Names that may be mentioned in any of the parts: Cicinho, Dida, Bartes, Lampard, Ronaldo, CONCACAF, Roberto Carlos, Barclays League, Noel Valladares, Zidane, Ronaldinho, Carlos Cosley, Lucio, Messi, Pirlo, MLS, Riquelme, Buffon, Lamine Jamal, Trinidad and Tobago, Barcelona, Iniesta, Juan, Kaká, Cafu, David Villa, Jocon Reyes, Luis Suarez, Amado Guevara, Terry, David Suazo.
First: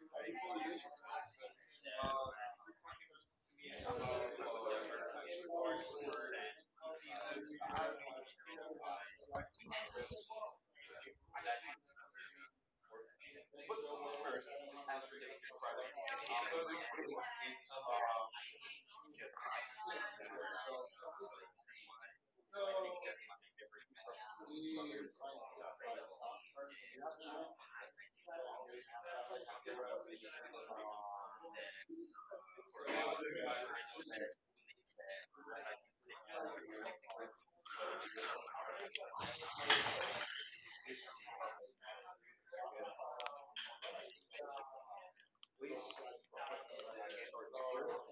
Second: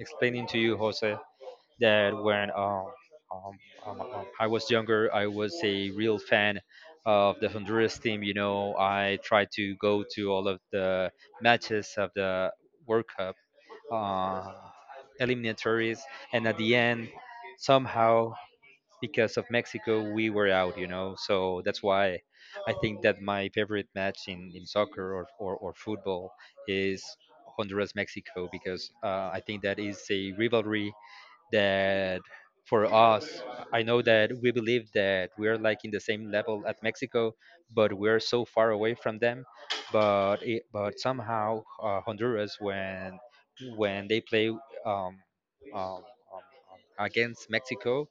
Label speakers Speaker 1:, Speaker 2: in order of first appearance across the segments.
Speaker 1: explaining to you, Jose, that when um, I was younger, I was a real fan of the Honduras team. You know, I tried to go to all of the matches of the World Cup uh, eliminatories, and at the end, somehow because of Mexico, we were out, you know. So that's why I think that my favorite match in soccer or football is Honduras Mexico because I think that is a rivalry that for us, I know that we believe that we're like in the same level at Mexico, but we're so far away from them. But somehow Honduras when they play um, um, um, against Mexico,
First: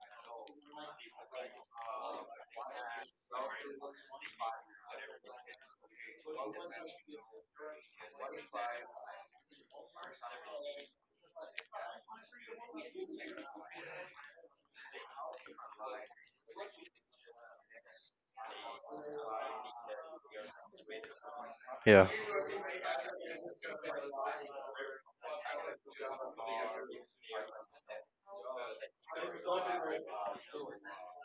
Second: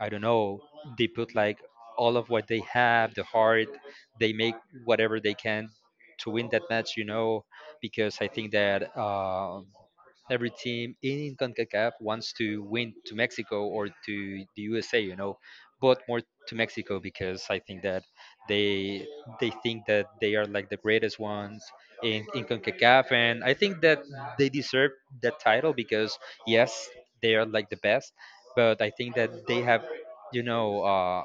Speaker 1: I don't know, they put like all of what they have, the heart, they make whatever they can to win that match, you know, because I think that every team in CONCACAF wants to win to Mexico or to the USA, you know, but more to Mexico because I think that they they think that they are like the greatest ones
Speaker 2: Yeah,
Speaker 1: in CONCACAF and I think that they deserve that title because yes, they are like the best, but I think that they have, you know, uh,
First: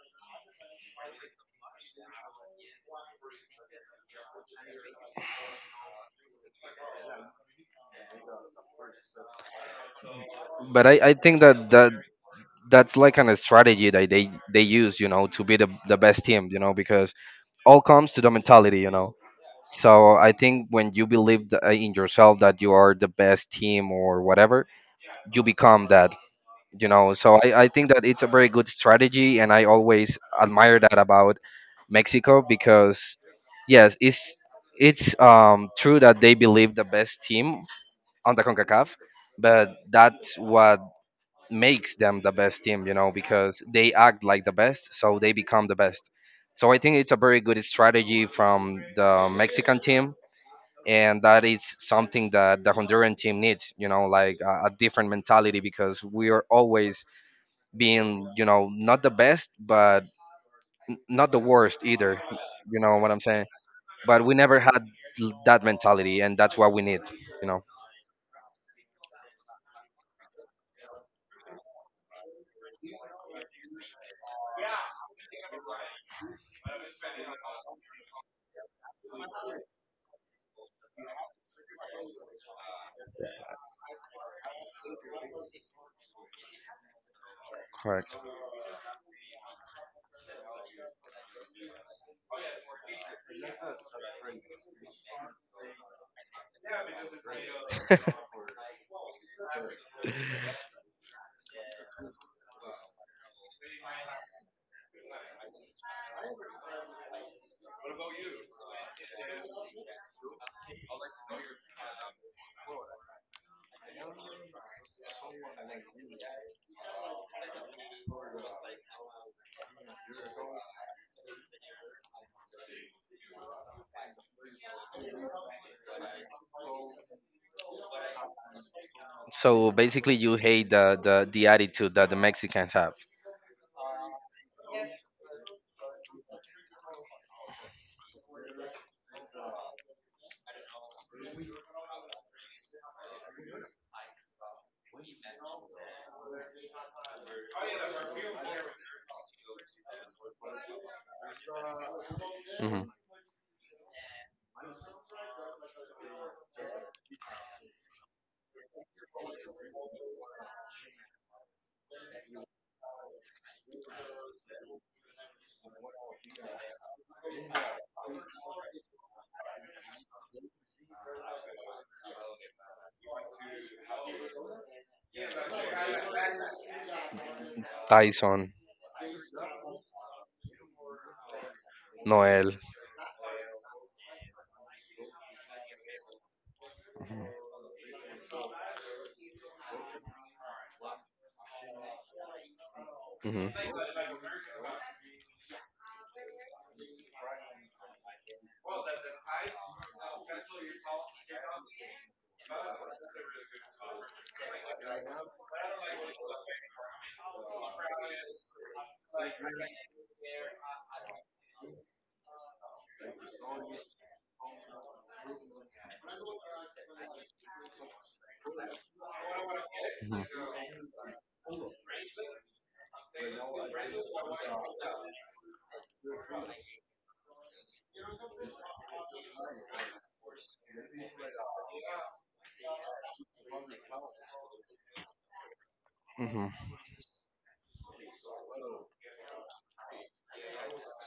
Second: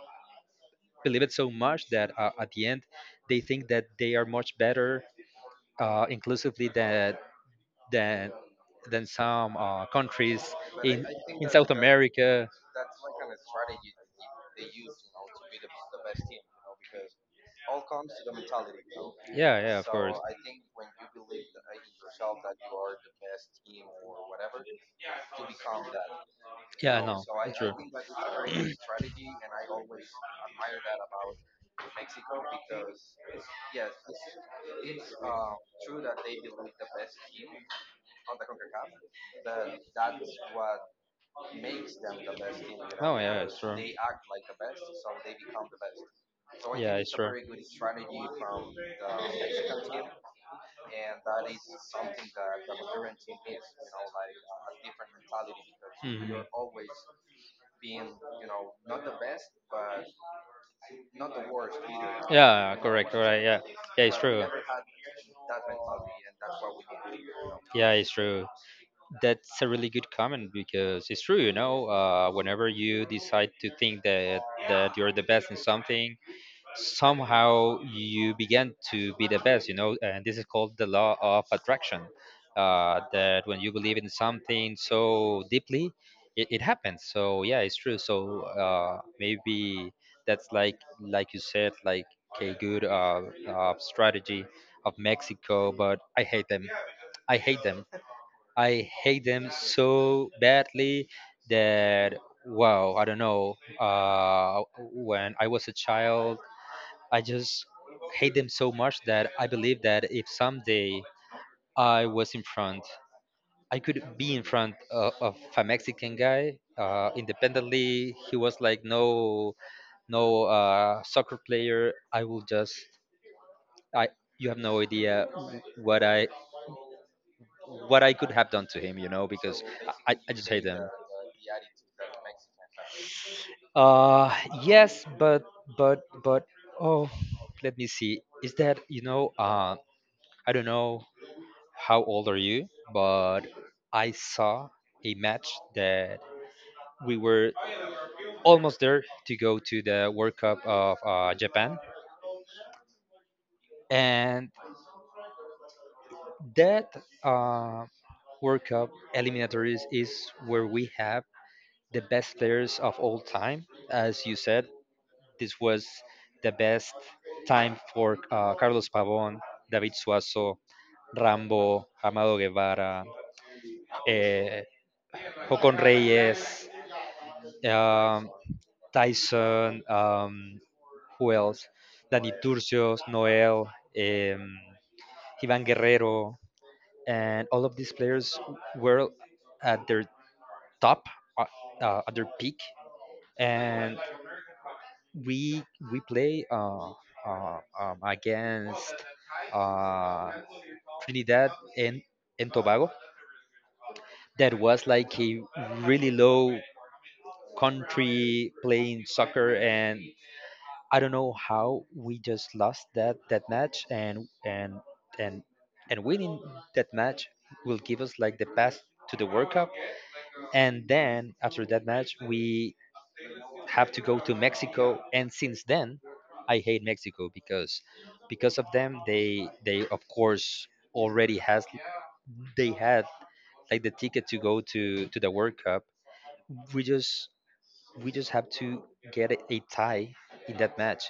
Speaker 1: believe it so much that at the end they think that they are much better inclusively than than some countries
Speaker 2: but I think
Speaker 1: in South
Speaker 2: that
Speaker 1: America.
Speaker 2: that's like kind of strategy that they use, you know, to be the best team, you know, because all comes to the mentality, you know.
Speaker 1: Yeah, yeah, of
Speaker 2: So
Speaker 1: course.
Speaker 2: I think when you believe in yourself that you are the best team or whatever, you become that, you
Speaker 1: Yeah,
Speaker 2: know.
Speaker 1: no.
Speaker 2: So I think that it's a very good strategy, and I always admire that about Mexico because yes, it's true that they believe the best team on the CONCACAF, but that's what makes them the best team, you know,
Speaker 1: Oh, yeah, it's
Speaker 2: because
Speaker 1: true.
Speaker 2: they act like the best, so they become the best. So I
Speaker 1: Yeah,
Speaker 2: think
Speaker 1: it's
Speaker 2: it's a
Speaker 1: true.
Speaker 2: very good strategy from the Mexican team, and that is something that the Honduran team needs, you know, like a different mentality because we
Speaker 1: Mhm.
Speaker 2: are always being, you know, not the best, but not the worst either.
Speaker 1: Yeah,
Speaker 2: You know
Speaker 1: correct,
Speaker 2: what I'm
Speaker 1: correct.
Speaker 2: saying?
Speaker 1: Yeah, yeah, it's
Speaker 2: But we
Speaker 1: true.
Speaker 2: never had that mentality, and that's what we need, you know.
Speaker 1: Yeah, it's true. That's a really good comment because it's true, you know, whenever you decide to think that you're the best in something, somehow you begin to be the best, you know, and this is called the law of attraction. That when you believe in something so deeply, it happens. So yeah, it's true.
Speaker 2: Correct.
Speaker 1: So maybe that's like you said, like a good strategy of Mexico, but I hate them. I hate them. I hate them so badly that wow, I don't know. When I was a child, I just hate them so much that I believe that if someday I was in front, I could be in front of a Mexican guy. Independently, he was like no, no soccer player. I will just I. You have no idea what I what I could have done to him, you know, because
Speaker 2: So basically,
Speaker 1: I
Speaker 2: you
Speaker 1: just hate
Speaker 2: hate
Speaker 1: them.
Speaker 2: the attitude that the Mexicans have.
Speaker 1: Uh, yes, but but oh, let me see. Is that you know? I don't know how old are you, but I saw a match that we were almost there to go to the World Cup of Japan,
Speaker 2: Hmm.
Speaker 1: and that uh, World Cup eliminatories is where we have the best players of all time, as you said. This was the best time for Carlos Pavón, David Suazo, Rambo, Amado Guevara, eh, Jocon Reyes, um,
Speaker 2: Tyson,
Speaker 1: Tyson, who else? Dani
Speaker 2: Noel.
Speaker 1: Turcios, Noel, um, Ivan Guerrero, and all of these players were at their top, uh, at their peak,
Speaker 2: Hmm.
Speaker 1: and we we play against. Uh, Trinidad and, and Tobago that was like a really low country playing soccer and I don't know how we just lost that match and and winning that match will give us like the pass to the World Cup
Speaker 2: Hmm.
Speaker 1: and then after that match we have to go to Mexico and since then I hate Mexico because of them they of course already has they had like the ticket to go to the World Cup.
Speaker 2: Hmm.
Speaker 1: We just we just have to get a tie in that match,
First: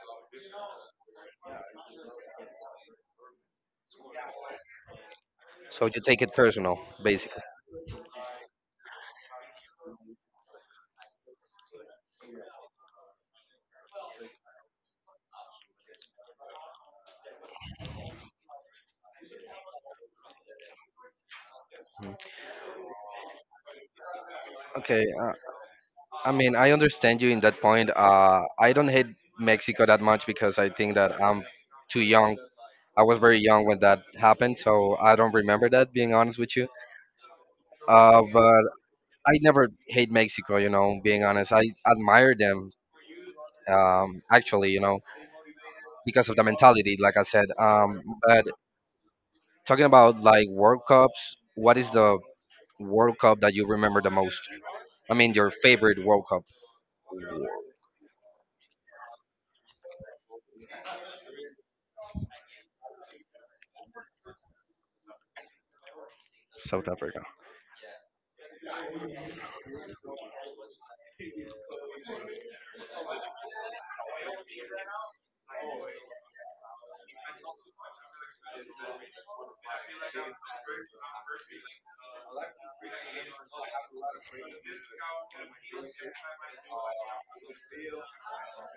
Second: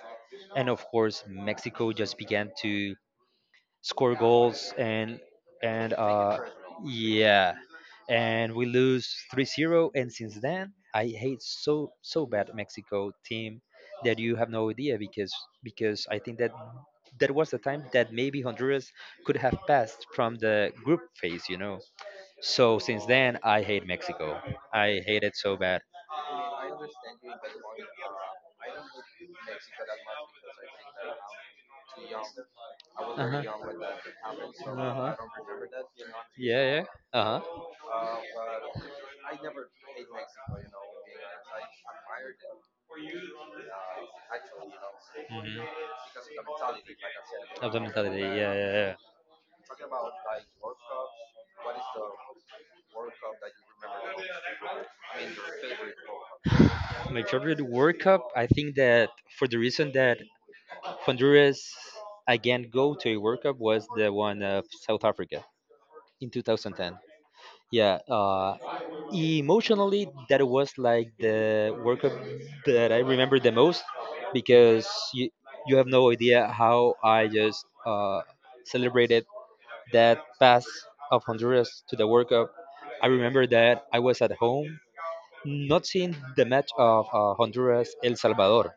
Speaker 1: and of course Mexico just began to score goals and
Speaker 2: So
Speaker 1: and
Speaker 2: you take it
Speaker 1: uh
Speaker 2: personal, basically.
Speaker 1: yeah, and we lose 3-0. And since then I hate so so bad Mexico team that you have no idea because I think that that was the time that maybe Honduras could have passed from the group phase, you know.
Speaker 2: Mhm.
Speaker 1: So since then, I hate Mexico. I
Speaker 2: Okay,
Speaker 1: hate it so bad.
Speaker 2: I mean, I understand you in that point. I don't hate Mexico that much because I think that I'm too young. I was very
Speaker 1: Uh
Speaker 2: young when that
Speaker 1: huh.
Speaker 2: happened,
Speaker 1: Uh
Speaker 2: so I
Speaker 1: huh.
Speaker 2: don't remember that, being honest with you.
Speaker 1: Yeah, yeah. Uh huh.
Speaker 2: But I never hate Mexico, you know, being honest. I admire them, actually.
Speaker 1: Hmm.
Speaker 2: Because of the mentality, like I said.
Speaker 1: Of the mentality,
Speaker 2: But
Speaker 1: yeah, yeah,
Speaker 2: talking about like World Cups, what is the World Cup that you remember the most? I mean, your favorite World Cup.
Speaker 1: yeah. My favorite World Cup, I think that for the reason that Honduras again go to a World Cup was the one of South Africa in
Speaker 2: South
Speaker 1: 2010.
Speaker 2: Africa.
Speaker 1: Yeah. Emotionally that was like the workup that I remember the most because you, you have no idea how I just celebrated that pass of Honduras to the World Cup. I remember that I was at home, not seeing the match of Honduras El Salvador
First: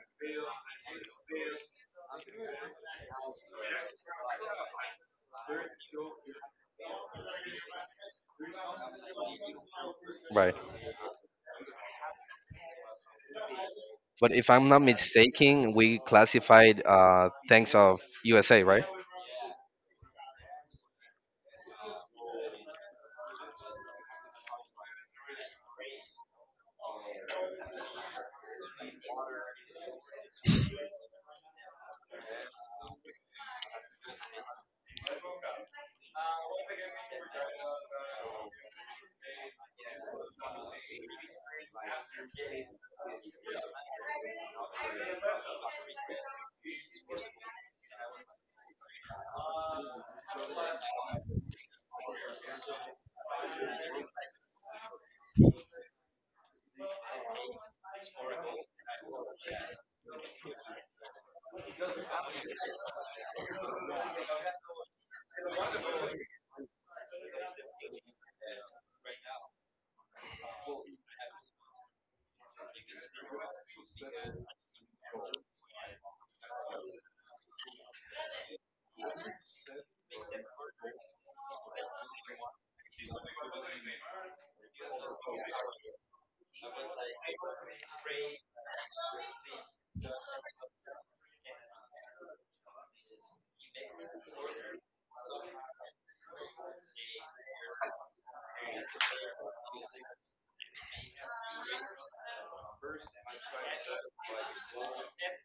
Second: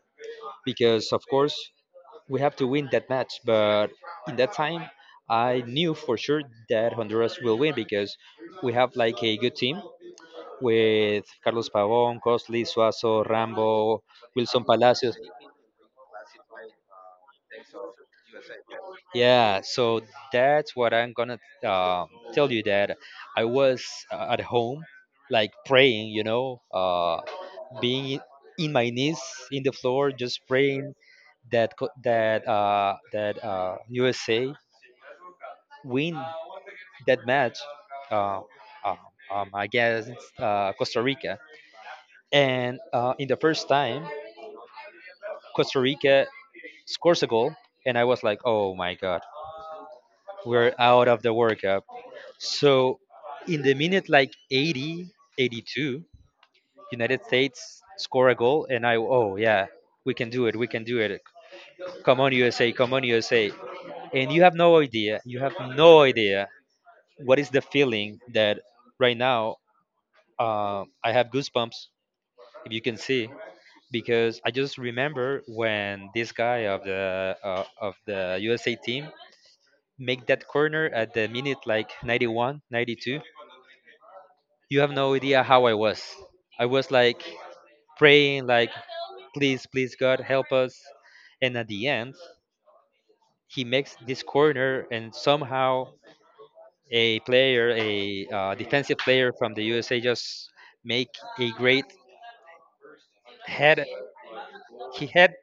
Speaker 1: because of course we have to win that match, but in that time I knew for sure that Honduras will win because we have like a good team
Speaker 2: Right.
Speaker 1: with Carlos Pavon, Costly, Suazo, Rambo,
Speaker 2: But if
Speaker 1: Wilson
Speaker 2: I'm not
Speaker 1: Palacios.
Speaker 2: mistaken, we classified thanks of USA, right?
Speaker 1: Yeah, so that's what I'm gonna uh, tell you that I was at home, like praying, you know, being in my knees in the floor, just praying that that USA win that match uh, uh, against Costa Rica. And in the first time, Costa Rica scores a goal, and I was like, oh my god, we're out of the World Cup. So in the minute like 80, 82, United States score a goal, and I, oh yeah, we can do it, we can do it. Come on, USA, come on, USA. And you have no idea, you have no idea what is the feeling that right now I have goosebumps, if you can see, because I just remember when this guy of the USA team make that corner at the minute like 91, 92. You have no idea how I was. I was like praying, like, please, please, God, help us. And at the end, he makes this corner, and somehow a player, a defensive player from the USA, just make a great head. He had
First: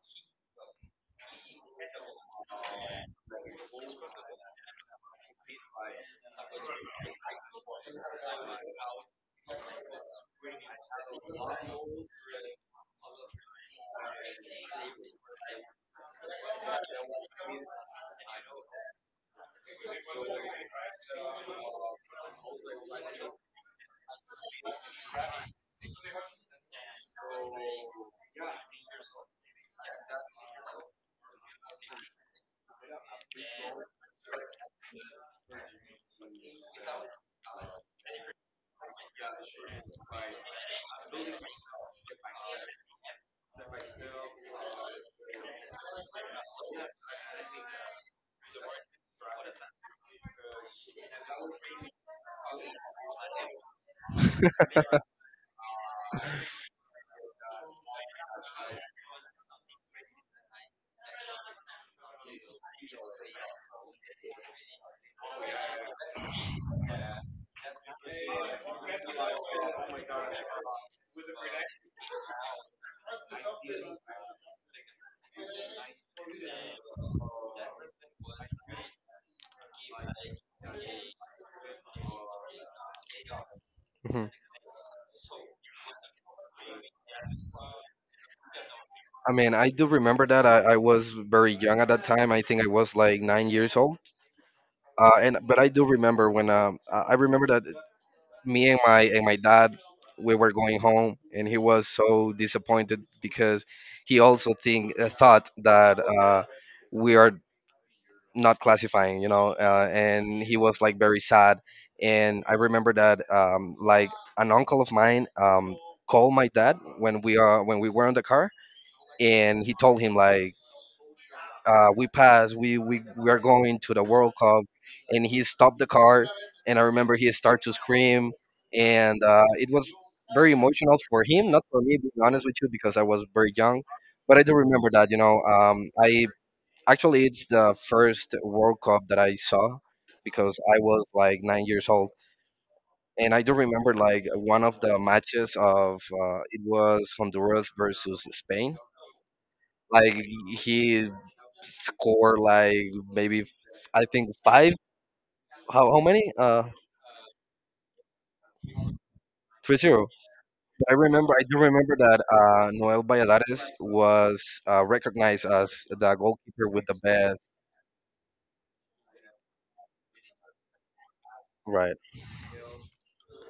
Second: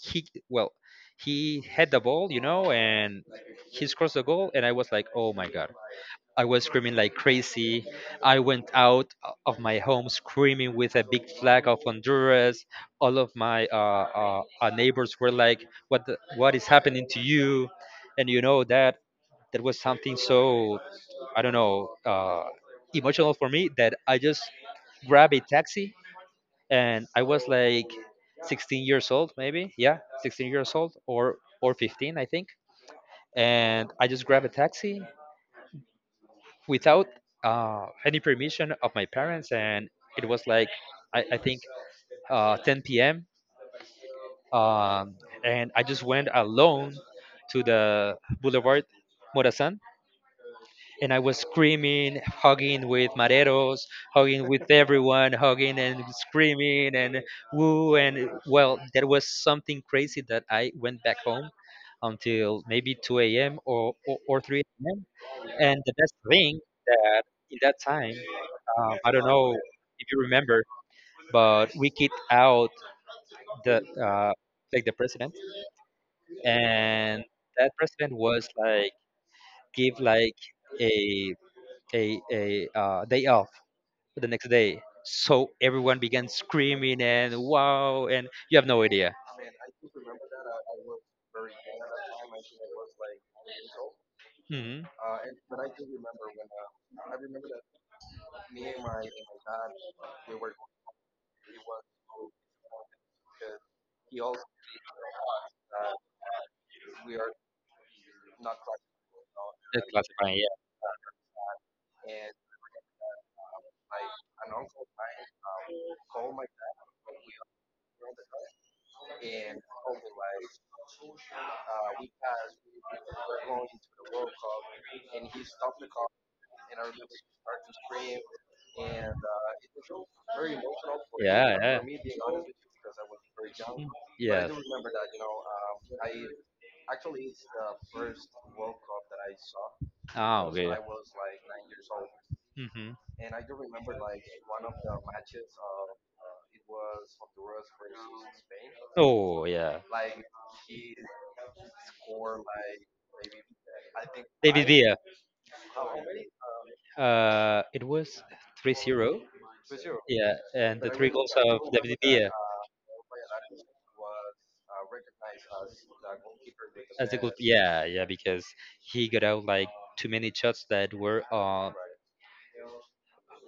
Speaker 1: he well, he had the ball, you know, and he scores the goal, and I was like, oh my God, I was screaming like crazy. I went of my home screaming with a big flag of Honduras. All of my neighbors were like, "What the, what is happening to you?" And you know that that was something so I don't know emotional for me that I just grabbed a taxi and I was like 16 years old, maybe yeah, 16 years old or 15, I think. And I just grabbed a taxi without any permission of my parents, and it was like I think 10 p.m. Um, and I just went alone to the Boulevard Morazan, and I was screaming, hugging with mareros, hugging with everyone, hugging and screaming and woo, and well, there was something crazy that I went back home until maybe 2 a.m. or 3 a.m. And the best thing that in that time um, I don't know if you remember, but we kicked out the uh, like the president, and that president was like give like a a day off
Speaker 2: Hmm.
Speaker 1: the next day. So everyone began screaming and wow, and you have no idea.
Speaker 2: I mean, I do remember that. I was very young at that time. I think I was like 9 years old.
Speaker 1: Hmm.
Speaker 2: And but I do remember when I remember that me and my dad, we were going home and he was so disappointed because he also think thought that we are not classifying, you know, and he was like very sad. And I remember that like an uncle of mine, called my dad when we are when we were in the car, and he told him like, we passed. We are going to the World Cup, and he stopped the car. And I remember he started to scream, and it was very
Speaker 1: Yeah,
Speaker 2: emotional for him,
Speaker 1: yeah,
Speaker 2: not for
Speaker 1: yeah.
Speaker 2: me, being honest
Speaker 1: Mm.
Speaker 2: with you, because I was very young. But I do
Speaker 1: Yes.
Speaker 2: remember that, you know, I actually it's the first World Cup that I saw
Speaker 1: Ah,
Speaker 2: because
Speaker 1: okay.
Speaker 2: I was like 9 years old,
Speaker 1: Hmm.
Speaker 2: and I do remember like one of the matches of, it was Honduras versus Spain,
Speaker 1: Oh, yeah.
Speaker 2: like he scored like maybe I think
Speaker 1: David
Speaker 2: five.
Speaker 1: Villa.
Speaker 2: How many?
Speaker 1: It was 3-0.
Speaker 2: 3-0.
Speaker 1: Yeah, and the
Speaker 2: I
Speaker 1: three
Speaker 2: remember
Speaker 1: goals
Speaker 2: I do
Speaker 1: of
Speaker 2: remember
Speaker 1: David
Speaker 2: that
Speaker 1: Villa
Speaker 2: Noel Valladares was recognized as the goalkeeper with the
Speaker 1: as the goal.
Speaker 2: best.
Speaker 1: Yeah, yeah, because he got out like too many shots that were
Speaker 2: Right.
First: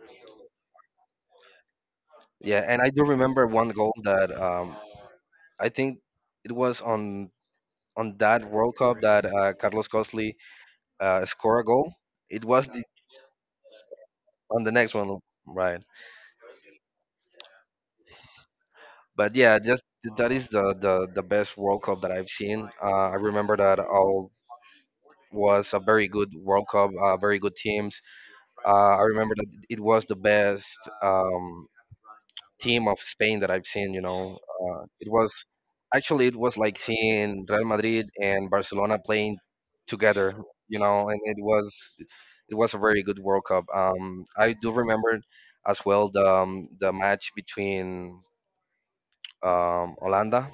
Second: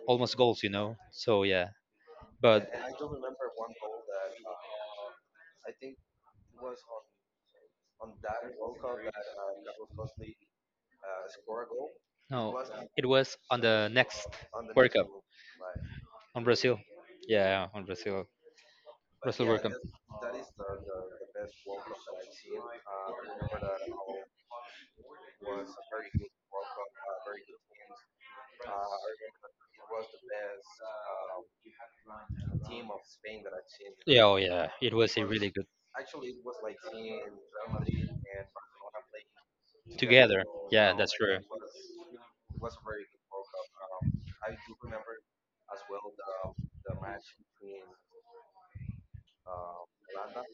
Speaker 1: almost goals, you know. So yeah,
Speaker 2: Yeah,
Speaker 1: but
Speaker 2: and I do remember one goal that, I think it was on that World Cup that Carlos Cosley scored a goal. It
Speaker 1: no,
Speaker 2: was the,
Speaker 1: it was on the next
Speaker 2: on the
Speaker 1: World
Speaker 2: next
Speaker 1: Cup
Speaker 2: one, right?
Speaker 1: on Brazil. Yeah, on Brazil,
Speaker 2: But
Speaker 1: Brazil
Speaker 2: yeah,
Speaker 1: World Cup.
Speaker 2: just that is the best World Cup that I've seen. I remember that all was a very good World Cup, very good teams. I remember that it was the best team of Spain that I've seen. You
Speaker 1: Yeah, oh
Speaker 2: know,
Speaker 1: yeah, it
Speaker 2: it
Speaker 1: was a
Speaker 2: was
Speaker 1: really
Speaker 2: actually, it was like seeing Real Madrid and Barcelona playing together.
Speaker 1: together.
Speaker 2: You
Speaker 1: Yeah,
Speaker 2: know,
Speaker 1: that's
Speaker 2: and
Speaker 1: true.
Speaker 2: it was a very good World Cup. I do remember as well the match between, Holanda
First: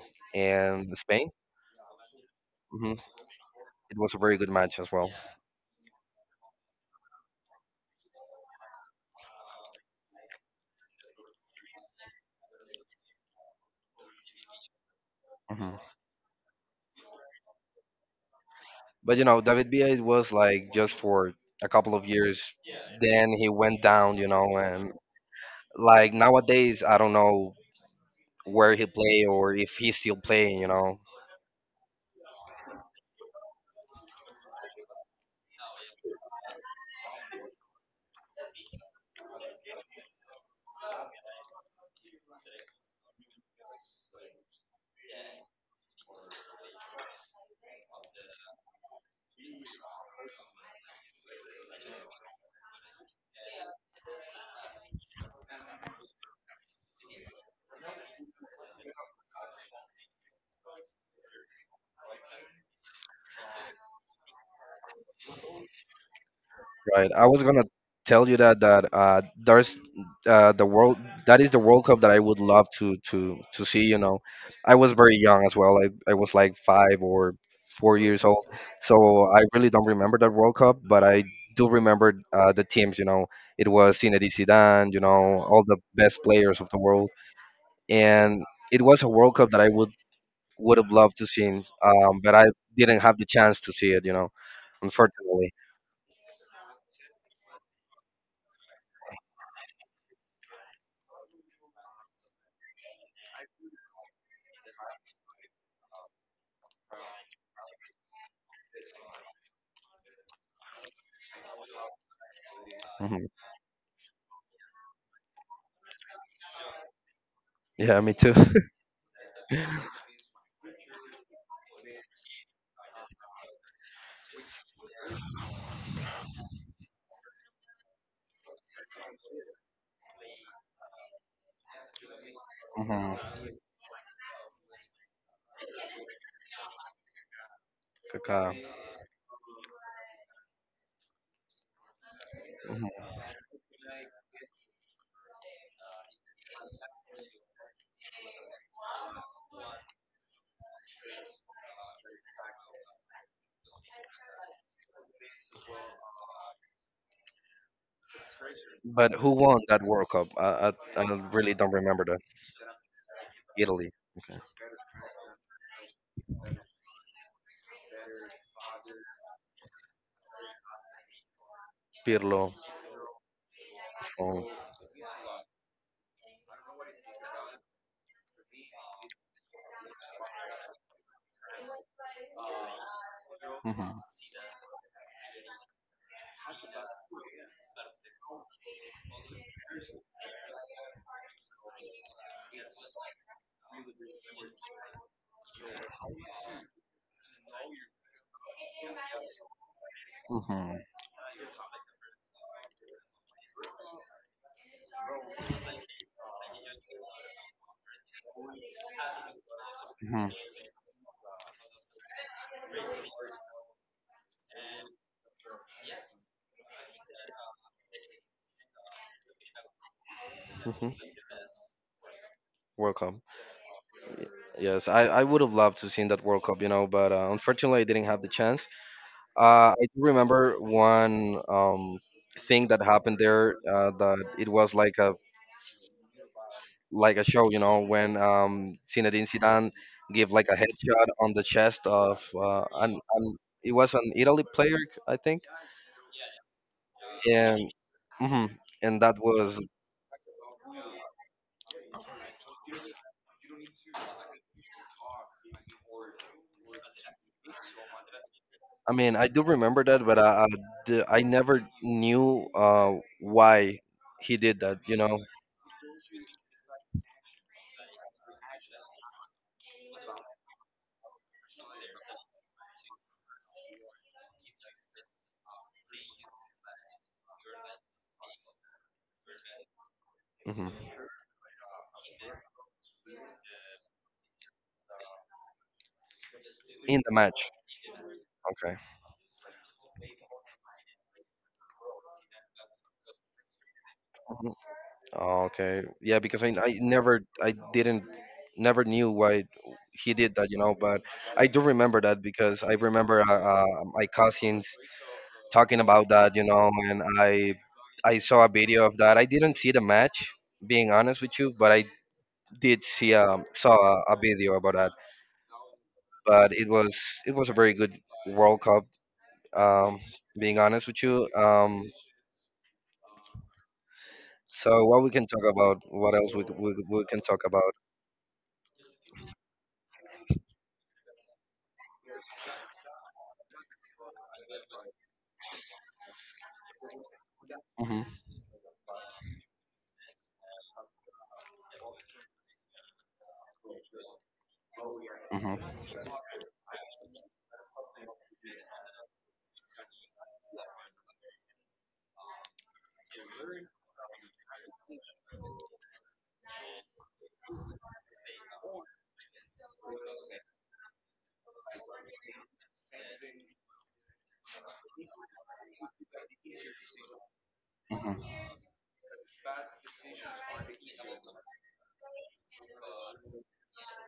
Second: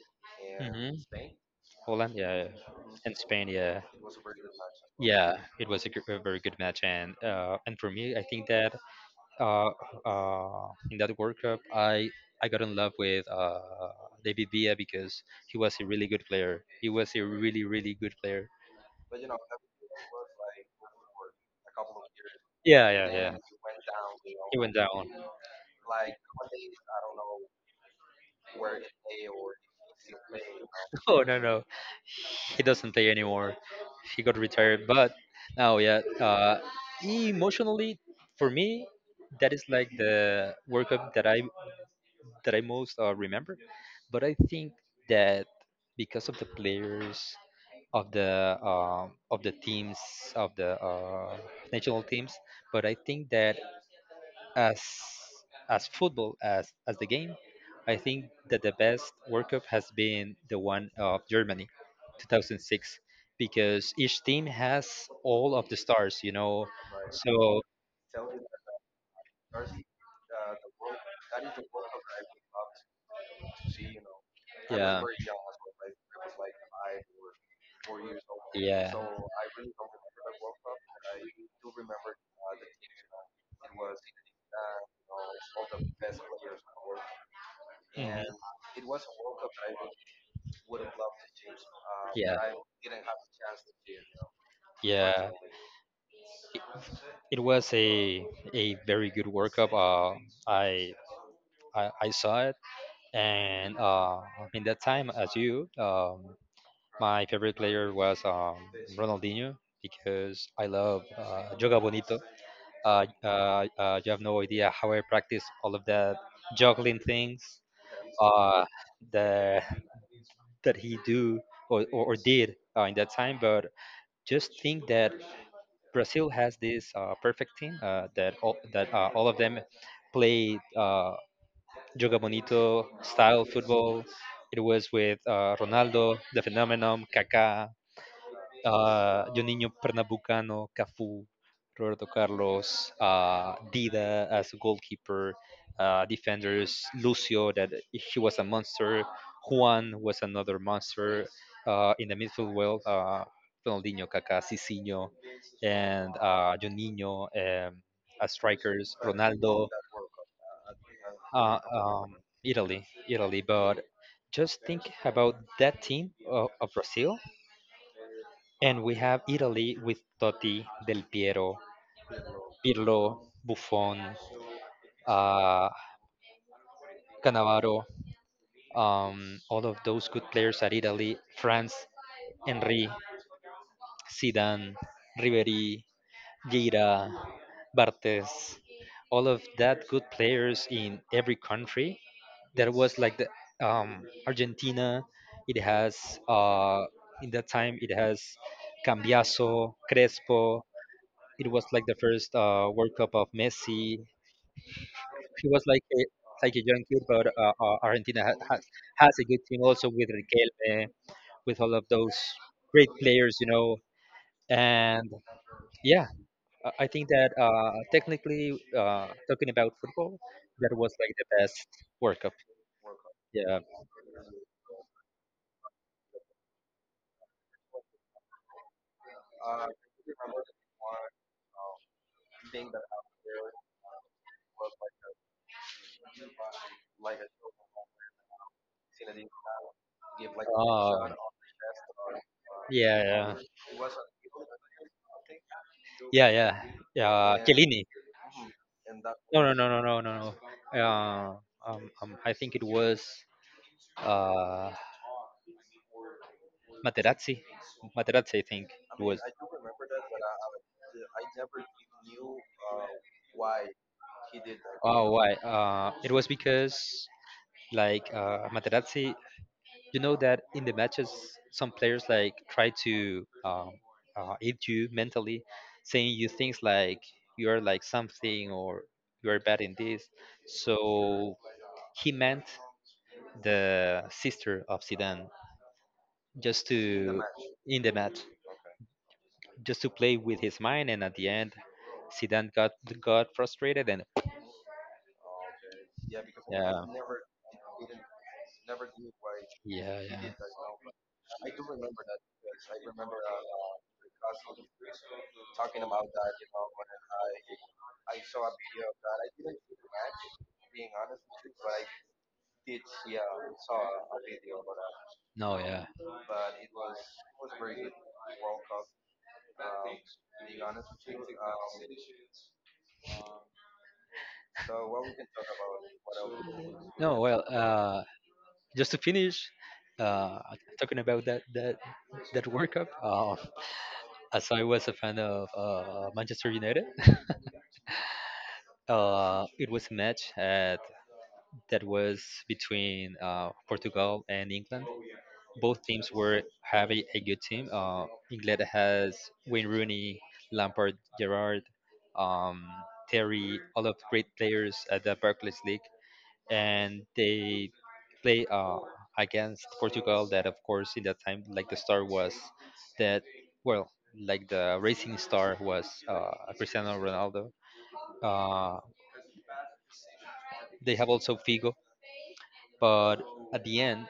Speaker 1: Hmm.
Speaker 2: and Spain.
Speaker 1: Holland, yeah,
Speaker 2: Hmm.
Speaker 1: and Spain, yeah,
Speaker 2: It was a very good match as well.
Speaker 1: yeah. It was a, gr- a very good match, and for me, I think that uh, in that World Cup, I got in love with David Villa because he was
Speaker 2: Hmm.
Speaker 1: a really good player. He was a really good player.
Speaker 2: But you know, David Villa, it was like just for a couple of years.
Speaker 1: Yeah, yeah,
Speaker 2: Then
Speaker 1: yeah.
Speaker 2: he went down, you
Speaker 1: He
Speaker 2: know,
Speaker 1: went
Speaker 2: and
Speaker 1: down.
Speaker 2: like nowadays I don't know where he play or if he's still playing.
Speaker 1: Oh no no, he doesn't play anymore. He got retired. But now, yeah, emotionally for me, that is like the World Cup that I most remember. But I think that because of the players of the teams of the national teams, but I think that as as football as the game, I think that the best World Cup has been the one of Germany, 2006, because each team has all of the stars, you know.
Speaker 2: Right. I was
Speaker 1: So
Speaker 2: gonna tell you that there's, the world that is the World Cup that I would love to see. You know, I was
Speaker 1: yeah,
Speaker 2: very young as well. I was like 5 or 4 years old,
Speaker 1: yeah,
Speaker 2: so I really don't remember that World Cup, but I do remember, the teams. You know, it was Zinedine Zidane. You know, all the best players of the world, and it was a World Cup that I would have loved to see,
Speaker 1: yeah,
Speaker 2: but I didn't have the chance to see it. You know,
Speaker 1: yeah.
Speaker 2: unfortunately.
Speaker 1: It was a very good World Cup. I, I saw it, and in that time, as you, my favorite player was Ronaldinho because I love Joga Bonito.
Speaker 2: Hmm.
Speaker 1: You have no idea how I practice all of that juggling things
Speaker 2: Yeah, me too.
Speaker 1: uh, that that he do or did in that time. But just think that Brazil has this perfect team that all of them play Joga Bonito
Speaker 2: Hmm.
Speaker 1: style football. It was with Ronaldo, the phenomenon, Kaká,
Speaker 2: Kaká.
Speaker 1: Juninho Pernambucano, Cafu, Roberto Carlos, Dida as goalkeeper, defenders, Lucio, that he was a monster, Juan was another monster, in the midfield, well, Ronaldinho, Kaká, Cicinho, and Juninho, as strikers,
Speaker 2: But who won
Speaker 1: Ronaldo,
Speaker 2: that World Cup? I really
Speaker 1: uh,
Speaker 2: don't remember
Speaker 1: um,
Speaker 2: that.
Speaker 1: Italy. Italy, but
Speaker 2: Italy. Okay.
Speaker 1: just think about that team of Brazil, and we have Italy with Totti, Del Piero,
Speaker 2: Pirlo.
Speaker 1: Pirlo, Buffon,
Speaker 2: Oh.
Speaker 1: uh, Cannavaro, all of those good players at Italy. France, Henry,
Speaker 2: Hmm.
Speaker 1: Zidane, Ribery, Gira, Bartes, all of that good players in every country. There was Yes. like the Argentina. It has In that time, it has Cambiaso, Crespo.
Speaker 2: Hmm.
Speaker 1: It was like the first World Cup of Messi. He was like a young kid, but Argentina has a good team also with
Speaker 2: Hmm.
Speaker 1: Riquelme, with all of those great players. And yeah, I think that technically, talking about football, that
Speaker 2: Hmm.
Speaker 1: was like the best World Cup.
Speaker 2: World Cup.
Speaker 1: Yeah.
Speaker 2: Yes, I would have loved to seen that World Cup, you know, but unfortunately I didn't have the chance. I do remember one, thing that happened there, that it was like a show, you know, when, Zinedine Zidane gave like a
Speaker 1: Uh,
Speaker 2: headshot on the chest of,
Speaker 1: yeah, yeah,
Speaker 2: an it was an Italy player, I think,
Speaker 1: yeah, yeah.
Speaker 2: and,
Speaker 1: Chiellini.
Speaker 2: mhm, and that
Speaker 1: No, no,
Speaker 2: was.
Speaker 1: no, no, no, no, no. I think it was. Uh, Materazzi. Materazzi, I think
Speaker 2: I
Speaker 1: it
Speaker 2: mean,
Speaker 1: was.
Speaker 2: I do remember that, but I never knew, why he did that. You
Speaker 1: Oh,
Speaker 2: know,
Speaker 1: why? It was because like Materazzi, you know that in the matches, some players like try to aid you mentally, saying you things like you are like something or you are bad in this.
Speaker 2: hmm.
Speaker 1: So he meant the sister of Zidane just
Speaker 2: In the
Speaker 1: to
Speaker 2: match.
Speaker 1: in the match,
Speaker 2: Okay.
Speaker 1: just to play with his mind, and at the end, Zidane got frustrated and
Speaker 2: Mm-hmm. Oh, okay. Yeah, because I
Speaker 1: yeah,
Speaker 2: never I didn't never knew why
Speaker 1: yeah,
Speaker 2: he
Speaker 1: yeah.
Speaker 2: did that. But I do remember that because I remember, my cousins talking about that, you know, and I saw a video of that. I didn't see the match, being honest with you, but I did see saw a video about that.
Speaker 1: No, yeah.
Speaker 2: But it was a very good World Cup. Um, Being honest with you. So what we can talk about? What else we we
Speaker 1: No,
Speaker 2: can talk
Speaker 1: well,
Speaker 2: about?
Speaker 1: just to finish, uh, talking about that World Cup. As I was a fan of Manchester United,
Speaker 2: Hmm.
Speaker 1: it was that was between Portugal and England. Both teams were having a good team. England has Wayne Rooney, Lampard, Gerrard, um, Terry, all of great players at the Barclays League, and they play against Portugal. That, of course, in that time, that well, like the racing star was Cristiano Ronaldo.
Speaker 2: Hmm.
Speaker 1: Uh, they have also Figo, but at the end,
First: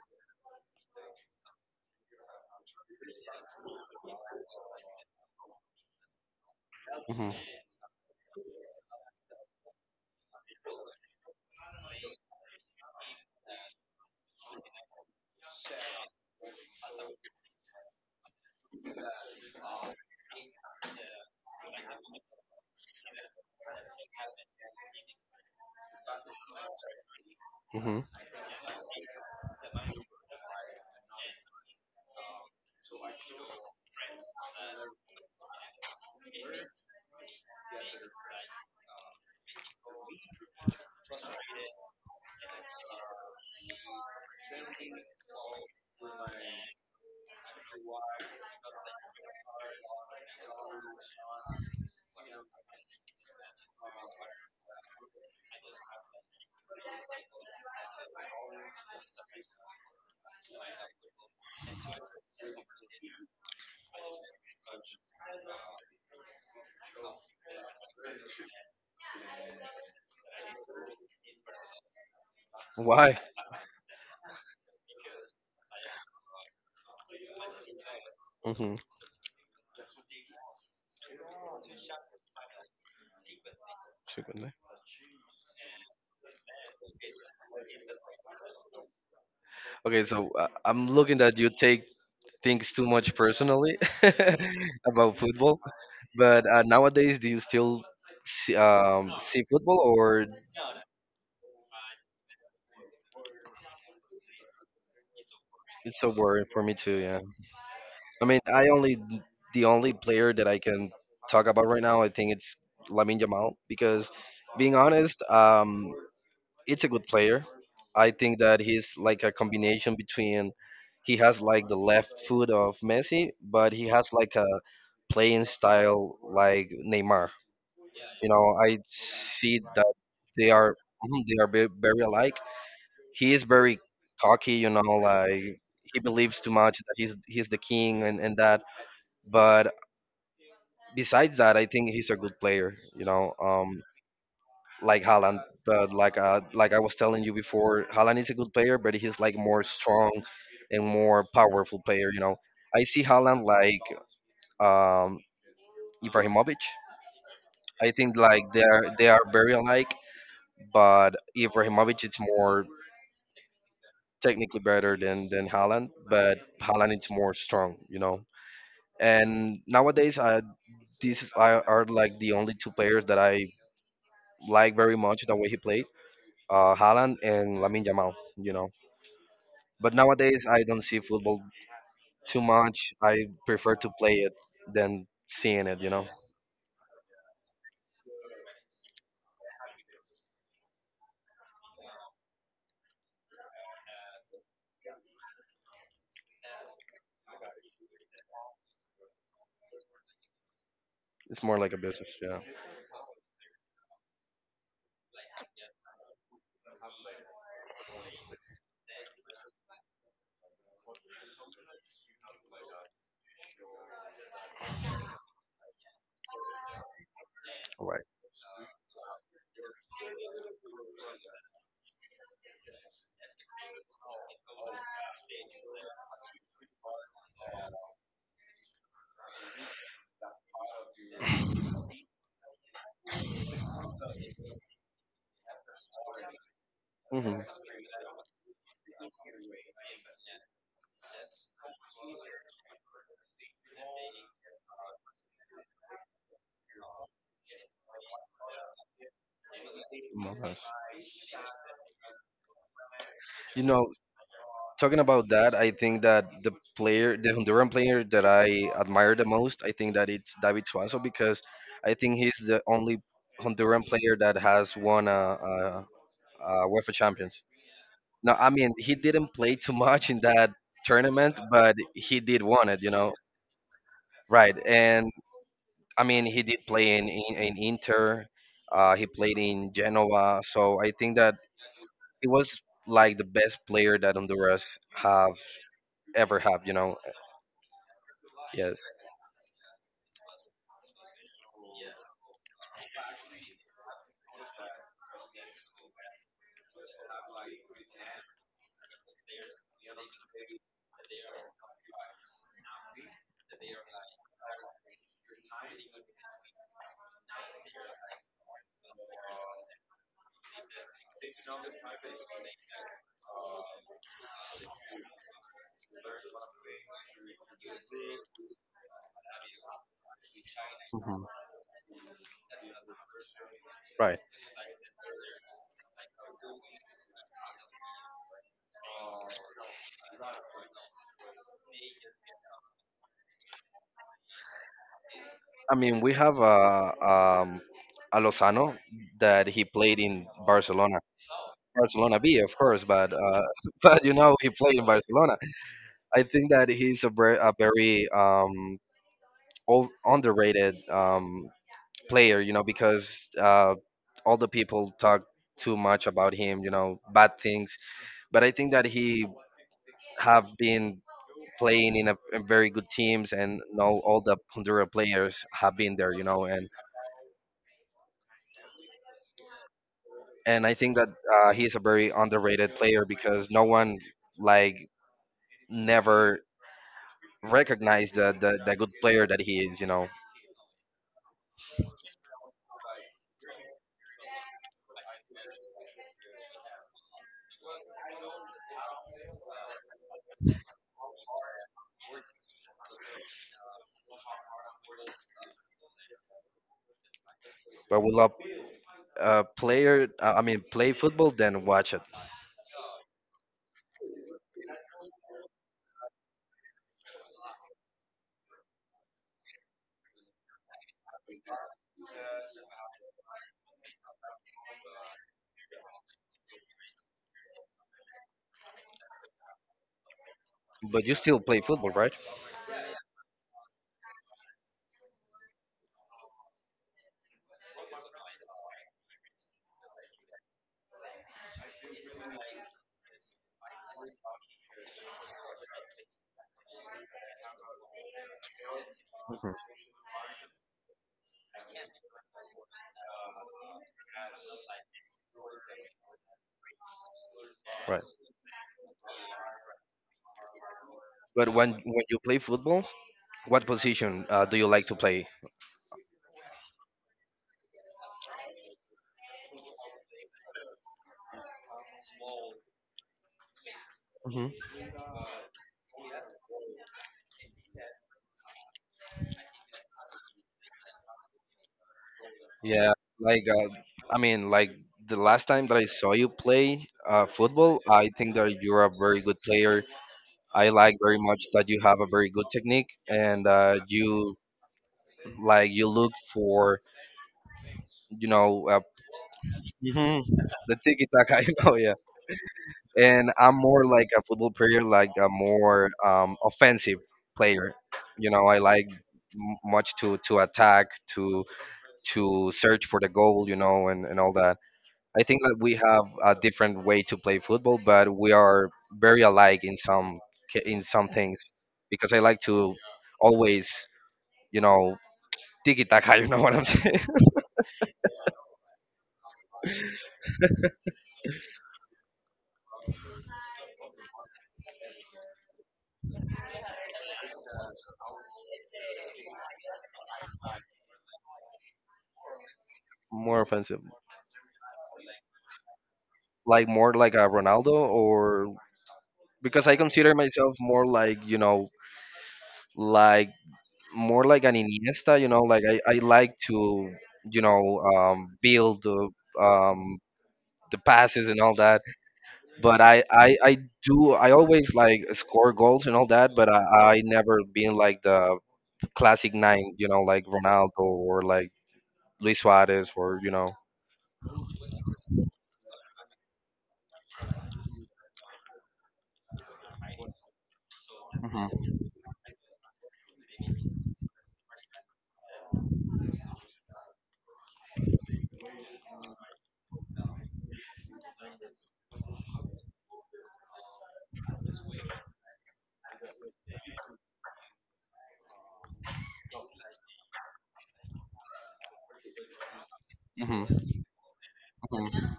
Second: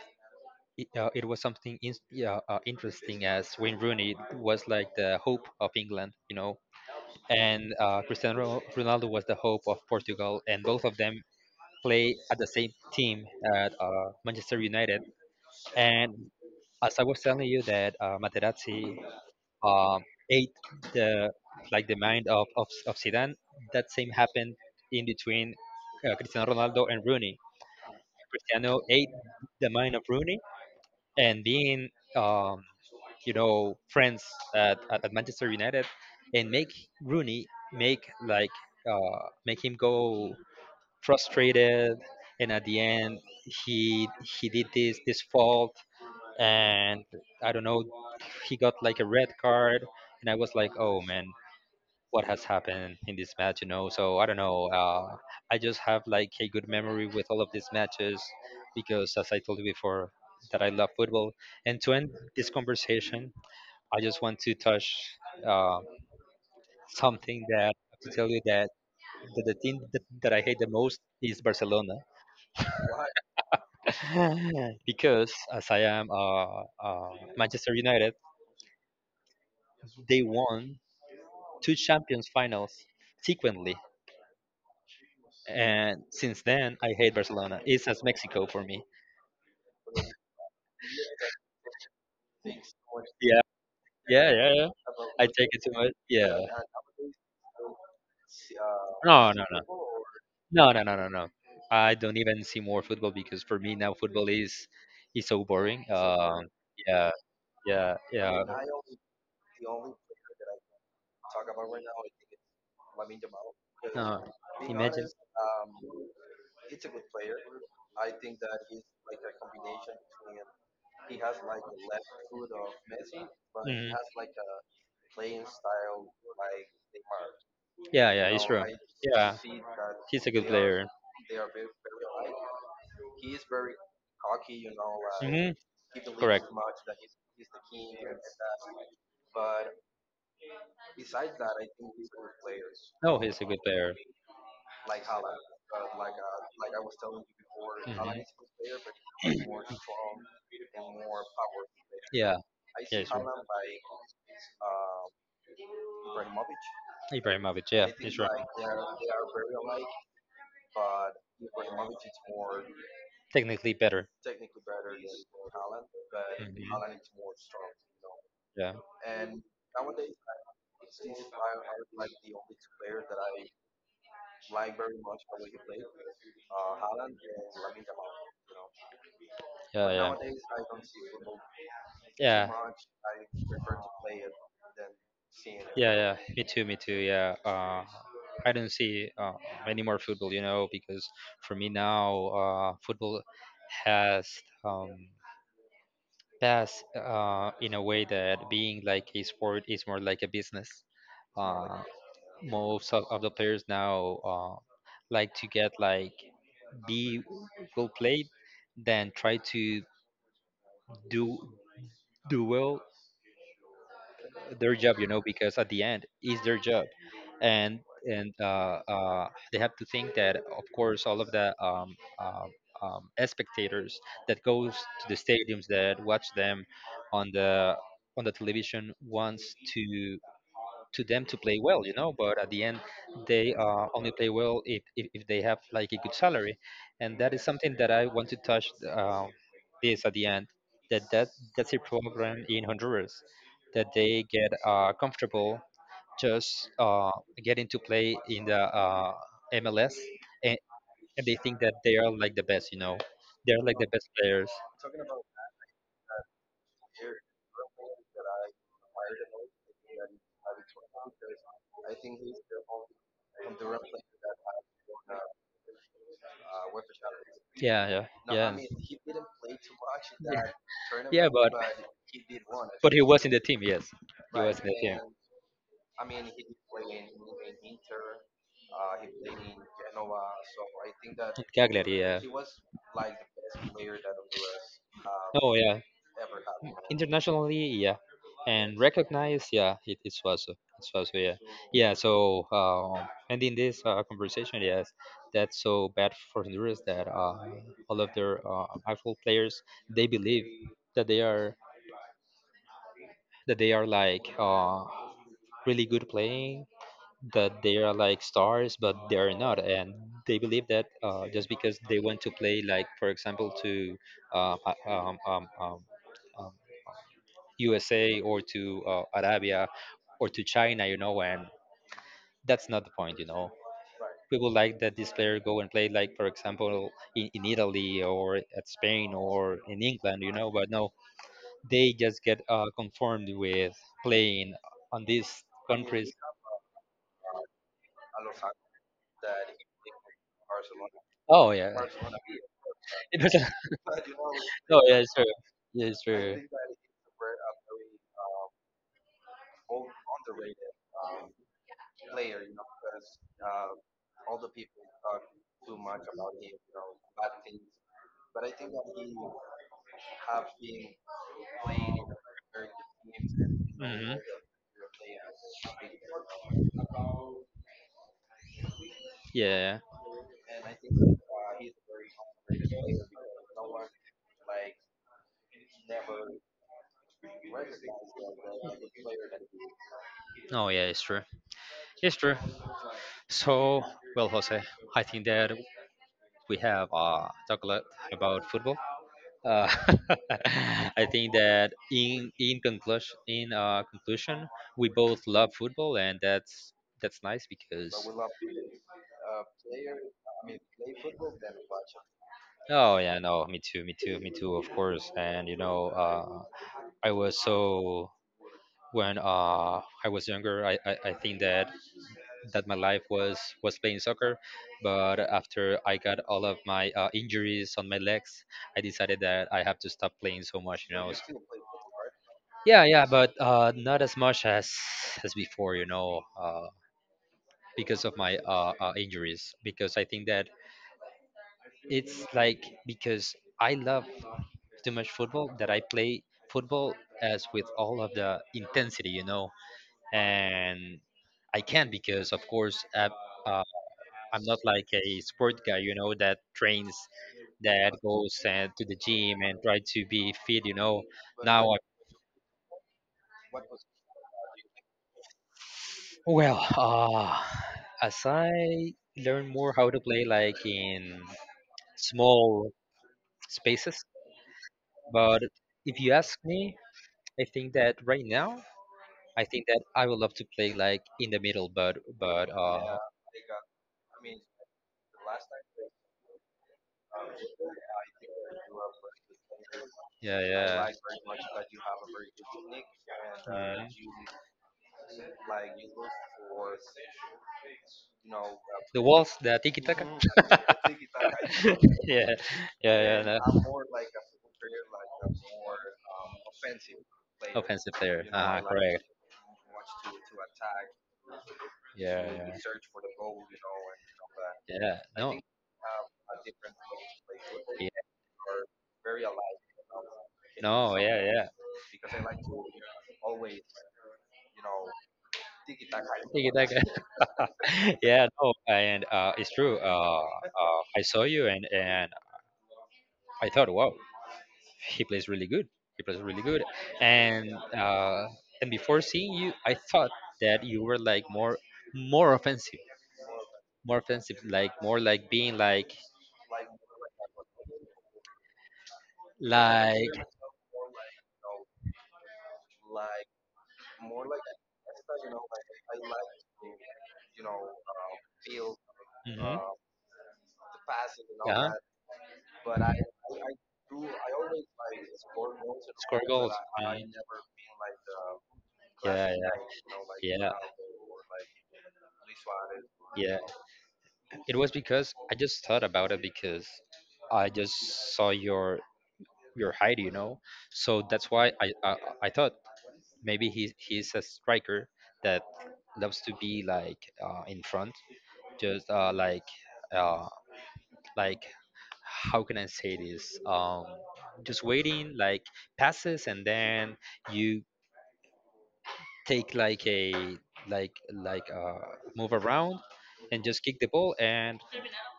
Speaker 1: it was something yeah, interesting, as Wayne Rooney was like the hope of England, you know,
Speaker 2: Hmm.
Speaker 1: and Cristiano Ronaldo was the hope of Portugal, and both of them play at the same team at Manchester United. And as I was telling you that Materazzi, um, ate the like the mind of Zidane, that same happened in between Cristiano Ronaldo and Rooney.
Speaker 2: Hmm.
Speaker 1: Cristiano ate the mind of Rooney, and being um, friends at Manchester United, and make Rooney make like make him go frustrated, and at the end he he did this fault and I don't know, he got like a red card, and I was like, oh man, what has happened in this match, you know? So I don't know. I just have like a good memory with all of these matches because, as I told you before, that I love football. And to end this conversation, I just want to touch uh, something that I have to tell you, that the team that I hate the most is Barcelona
Speaker 2: Why?
Speaker 1: because as I am uh, Manchester United,
Speaker 2: Hmm.
Speaker 1: they won two Champions finals sequently,
Speaker 2: Secondly.
Speaker 1: and since then I hate Barcelona. It's as Mexico for me.
Speaker 2: Okay, so, I'm looking that you take things too much
Speaker 1: Yeah,
Speaker 2: personally.
Speaker 1: yeah, yeah, yeah.
Speaker 2: About
Speaker 1: I take
Speaker 2: football,
Speaker 1: it too much. Yeah.
Speaker 2: but, nowadays, do you still see, um,
Speaker 1: No,
Speaker 2: see
Speaker 1: no, no,
Speaker 2: football, or
Speaker 1: no, no, no, no, no. I don't even see more football because for me now football is so boring.
Speaker 2: it's so boring for me too?
Speaker 1: Yeah,
Speaker 2: Yeah,
Speaker 1: yeah,
Speaker 2: I mean,
Speaker 1: yeah.
Speaker 2: I only the only player that I can talk about right now, I think it's Lamine Jamal because,
Speaker 1: No,
Speaker 2: being
Speaker 1: imagine.
Speaker 2: honest, it's a good player. I think that he's like a combination between he has like the left foot of Messi, but he
Speaker 1: Mhm.
Speaker 2: has like a playing style like Neymar.
Speaker 1: Yeah, yeah,
Speaker 2: You
Speaker 1: it's
Speaker 2: know,
Speaker 1: true.
Speaker 2: I
Speaker 1: Yeah,
Speaker 2: see that
Speaker 1: he's a good
Speaker 2: they are
Speaker 1: player.
Speaker 2: mhm, they are very alike. He is very cocky, you know,
Speaker 1: Mhm.
Speaker 2: like he believes
Speaker 1: Correct.
Speaker 2: too much that he's the king and, that. But besides that, I think he's a good player. You
Speaker 1: No,
Speaker 2: know,
Speaker 1: he's a good player.
Speaker 2: like Haaland, but like I was telling you before, Haaland
Speaker 1: Mhm.
Speaker 2: is a good player, but he's like more strong and more powerful player. You know,
Speaker 1: Yeah,
Speaker 2: I see
Speaker 1: yeah,
Speaker 2: Haaland
Speaker 1: right.
Speaker 2: like, um, Ibrahimovic.
Speaker 1: Ibrahimovic, yeah,
Speaker 2: I think
Speaker 1: he's right.
Speaker 2: like they are very alike, but Ibrahimovic is more
Speaker 1: Technically better.
Speaker 2: technically better than Haaland, but Haaland is
Speaker 1: Mhm.
Speaker 2: more strong. You know,
Speaker 1: Yeah,
Speaker 2: and nowadays, these are like the only two players that I like very much the way he played, Haaland and Lamin Jamal. You know.
Speaker 1: yeah,
Speaker 2: But
Speaker 1: yeah.
Speaker 2: nowadays, I don't see football too
Speaker 1: Yeah,
Speaker 2: much. I prefer to play it than seeing it. You
Speaker 1: yeah,
Speaker 2: know,
Speaker 1: yeah. Me too, me too. Yeah. I don't see any more football, you know, because for me now, football has um, that's in a way that being like a sport is more like a business.
Speaker 2: it's more like a
Speaker 1: Uh,
Speaker 2: business. Yeah.
Speaker 1: Most of the players now like to get like be well played than try to do do well their job, you know, because at the end is their job, and
Speaker 2: All right.
Speaker 1: and they have to think that, of course, all of the spectators that goes to the stadiums that watch them on the television wants to them to play well, you know. But at the end, they only play well if they have like a good salary, and that
Speaker 2: Mm-hmm.
Speaker 1: is something that I want to touch this at the end. That that that's a problem in Honduras, that they get comfortable just getting to play in the MLS, and,
Speaker 2: Nice.
Speaker 1: and they think that they are like the best, you know.
Speaker 2: You
Speaker 1: They're like
Speaker 2: know,
Speaker 1: the best players.
Speaker 2: talking about that, I think that the Honduran player that I admire the most, I think that it's David Suazo because I think he's the only Honduran player that has won a UEFA Champions.
Speaker 1: Yeah, yeah,
Speaker 2: No, I
Speaker 1: yeah,
Speaker 2: mean he didn't play too much in
Speaker 1: yeah.
Speaker 2: that
Speaker 1: Yeah,
Speaker 2: tournament,
Speaker 1: but
Speaker 2: but he did won it. You
Speaker 1: He
Speaker 2: know,
Speaker 1: was in the team, yes. He was
Speaker 2: right?
Speaker 1: in the team.
Speaker 2: And I mean, he did play in Inter. He played in Genoa, so I think that
Speaker 1: Cagliari, yeah.
Speaker 2: he was like the best player that Honduras have
Speaker 1: Oh, yeah.
Speaker 2: ever have. You know,
Speaker 1: Internationally, yeah. And
Speaker 2: yes.
Speaker 1: recognized, yeah, it was. It was, yeah. Yeah, so ending this conversation, yes, that's so bad for Honduras that all of their actual players, they believe that they are that they are like really good playing, that they are like stars, but they are not, and they believe that just because they want to play, like for example, to uh, uh, um, um, um, um, USA or to Arabia or to China, you know,
Speaker 2: Mhm.
Speaker 1: and that's not the point, you know.
Speaker 2: Right.
Speaker 1: We would like that this player go and play, like for example, in Italy or at Spain or in England, you know. But no, they just get conformed with playing on these
Speaker 2: I mean,
Speaker 1: countries.
Speaker 2: we have, a Lozano that he played in Barcelona.
Speaker 1: Oh yeah,
Speaker 2: Barcelona B, of course, but
Speaker 1: it was
Speaker 2: but you know he played
Speaker 1: oh
Speaker 2: in
Speaker 1: yeah, sure.
Speaker 2: Barcelona.
Speaker 1: Yeah,
Speaker 2: I
Speaker 1: sure.
Speaker 2: think that he's a very underrated player, you know, because, all the people talk too much about him, you know, bad things. But I think that he have been playing in very good teams, and now
Speaker 1: Mm-hmm.
Speaker 2: all the Honduras players have been there, you know,
Speaker 1: Yeah.
Speaker 2: and I think that, he is a very underrated player because no one like never recognize the good player that he is.
Speaker 1: Oh yeah, it's true. It's true. So well, Jose, I think that we have talked a lot about football. Uh, I think that in conclusion, we both love football, and that's nice because
Speaker 2: But we love, player. I mean, play football, then watch it.
Speaker 1: oh yeah, no, me too, me too, me too, of course. And you know, I was so when I was younger, I think that my life was playing soccer. But after I got all of my injuries on my legs, I decided that I have to stop playing so much, you
Speaker 2: But
Speaker 1: know.
Speaker 2: you still
Speaker 1: So,
Speaker 2: play football, right?
Speaker 1: yeah, yeah, but not as much as before, you know, because of my injuries. Because I think that it's like because I love too much football that I play football as with all of the intensity,
Speaker 2: Mhm.
Speaker 1: and I can't because, of course, uh, I'm not like a sport guy, that trains, that
Speaker 2: Right.
Speaker 1: goes to the gym and try to be fit.
Speaker 2: But when
Speaker 1: Now,
Speaker 2: when you play football, what position, do you like to play?
Speaker 1: well, as I learn more how to play like in small spaces,
Speaker 2: Hmm.
Speaker 1: but if you ask me, I think that right now, I think that I would love to play like in the middle, but but
Speaker 2: Yeah,
Speaker 1: uh,
Speaker 2: like, I mean, like the last time that I saw you play, football, I think that you're a very good player.
Speaker 1: Yeah,
Speaker 2: I
Speaker 1: yeah.
Speaker 2: like very much that you have a very good technique and,
Speaker 1: Mhm.
Speaker 2: you look for, you know uh,
Speaker 1: The walls, the tiki taka,
Speaker 2: hmm, the
Speaker 1: the
Speaker 2: tiki taka. You know, yeah.
Speaker 1: yeah, yeah,
Speaker 2: And
Speaker 1: yeah.
Speaker 2: I'm more
Speaker 1: No.
Speaker 2: like a football player, like a more, offensive player.
Speaker 1: Offensive player.
Speaker 2: You know, I like
Speaker 1: Correct.
Speaker 2: much to attack to.
Speaker 1: Yeah,
Speaker 2: To
Speaker 1: yeah,
Speaker 2: search for the goal, you know, and, all that.
Speaker 1: yeah.
Speaker 2: I
Speaker 1: No,
Speaker 2: think that we have a different way to play football,
Speaker 1: yeah,
Speaker 2: but we are very alike in some ca- in
Speaker 1: no,
Speaker 2: some
Speaker 1: yeah,
Speaker 2: things
Speaker 1: yeah.
Speaker 2: because I like to always, you know, tiki taka. You know
Speaker 1: Tiki
Speaker 2: what I'm
Speaker 1: taka.
Speaker 2: saying?
Speaker 1: Yeah, no, and it's true. I saw you, and I thought, wow, he plays really good. He plays really good, and before seeing you, I thought that you were like more offensive.
Speaker 2: More offensive,
Speaker 1: More offensive, like more like being like
Speaker 2: like more like a Ronaldo, or because I consider
Speaker 1: like
Speaker 2: myself like more like an Iniesta. You know, like I like to, build
Speaker 1: hmm
Speaker 2: um, the passes and all
Speaker 1: yeah,
Speaker 2: that, but I always like score goals and all
Speaker 1: score
Speaker 2: that, but
Speaker 1: goals.
Speaker 2: I never been like the
Speaker 1: Yeah,
Speaker 2: classic nine, you know, like
Speaker 1: yeah, yeah,
Speaker 2: Ronaldo or like Luis Suarez or you
Speaker 1: yeah.
Speaker 2: know.
Speaker 1: It was because I just thought about it because I just saw your height, you know. So that's why
Speaker 2: Hmm.
Speaker 1: I thought maybe he's a striker that loves to be like in front, just like. Uh, like, how can I say this? Just waiting like passes and then you take like a like like uh move around and just
Speaker 2: Hmm.
Speaker 1: kick the ball and
Speaker 2: Hmm.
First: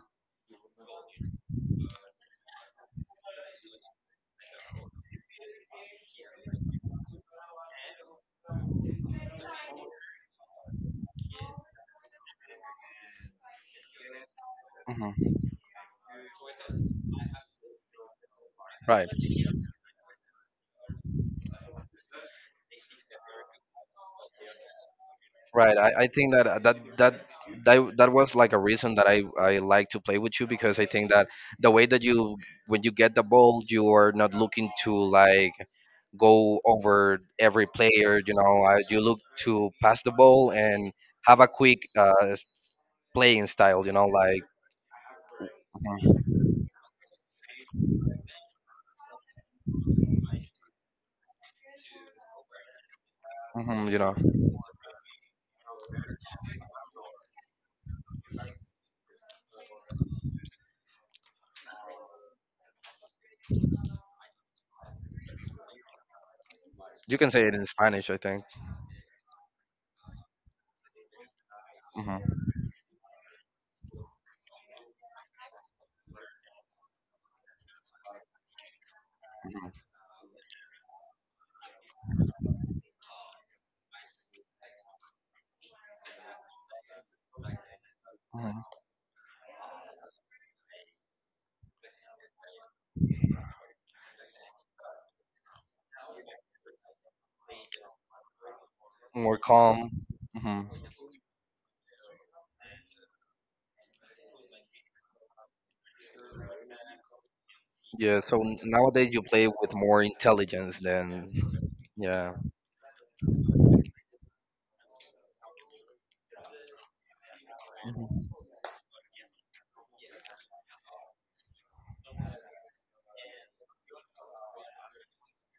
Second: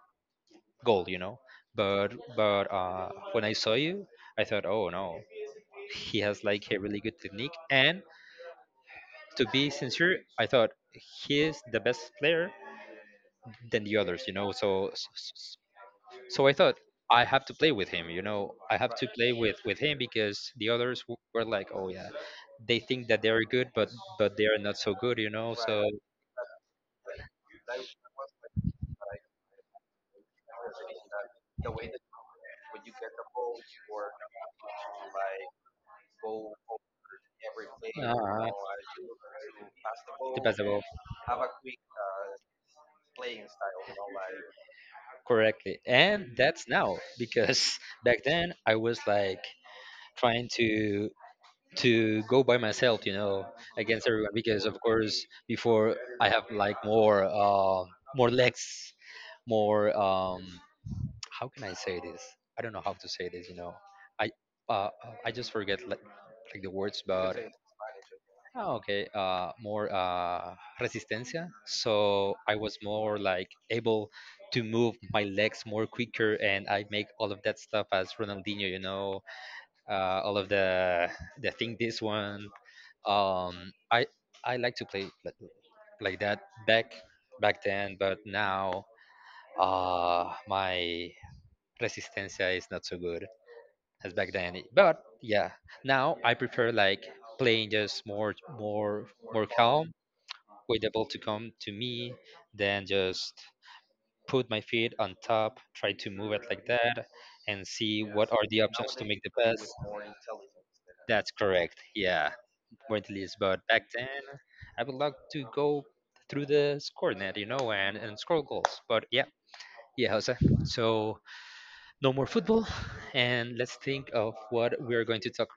Speaker 1: goal, you know. But when I saw you, I thought, oh no, he has like a really good technique. And to be sincere, I thought he is the best player than the others, you know. So
Speaker 2: Hmm.
Speaker 1: So I thought I have to play with him. You know, I have to
Speaker 2: Right,
Speaker 1: play with him because the others were like, oh yeah, they think that they are good, but they are not so good. You know,
Speaker 2: right.
Speaker 1: so
Speaker 2: I think that, that that. That was like a reason that I like to play with you because I think that the way that you, when you get the ball you are not looking to like go over every player,
Speaker 1: to
Speaker 2: you look to pass the
Speaker 1: pass the
Speaker 2: ball
Speaker 1: basketball
Speaker 2: and have a quick, playing style, you know, like
Speaker 1: correctly,
Speaker 2: mhm,
Speaker 1: and that's now because back then I was like trying to go by myself. You know,
Speaker 2: mhm, you
Speaker 1: against
Speaker 2: know,
Speaker 1: everyone because of course before I have like more more legs, more. How can I say this? I don't know how to say this. You know, I uh, I just forget like the words,
Speaker 2: you can
Speaker 1: but
Speaker 2: say it in Spanish, I think.
Speaker 1: oh, okay, more resistencia. So
Speaker 2: Hmm.
Speaker 1: I was more like able to move my legs more quicker, and I make all of that stuff as Ronaldinho. You know, all of the thing this one. Um, I I like to play like that back back then, but
Speaker 2: Hmm.
Speaker 1: now my Resistencia is not so good as back then. But yeah, now I prefer like playing just
Speaker 2: More
Speaker 1: more
Speaker 2: calm.
Speaker 1: calm,
Speaker 2: Hmm.
Speaker 1: with the ball to come to me, then just put my feet on top, try to move it like that, and see
Speaker 2: Yeah.
Speaker 1: what
Speaker 2: So
Speaker 1: are the options to
Speaker 2: nowadays you
Speaker 1: make the
Speaker 2: play with
Speaker 1: pass.
Speaker 2: more intelligence than.
Speaker 1: That's correct. Yeah,
Speaker 2: Yeah.
Speaker 1: where it is. But back then, I would like to go through the score net, you know, and
Speaker 2: Mhm.
Speaker 1: score goals. But yeah, yeah, Jose. So no more football, and let's think of what we are going to talk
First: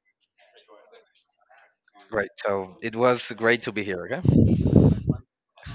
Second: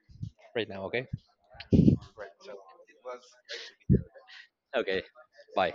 Speaker 1: right now. Okay,
Speaker 2: Great. So it was great to be here. Okay.
Speaker 1: okay. Bye.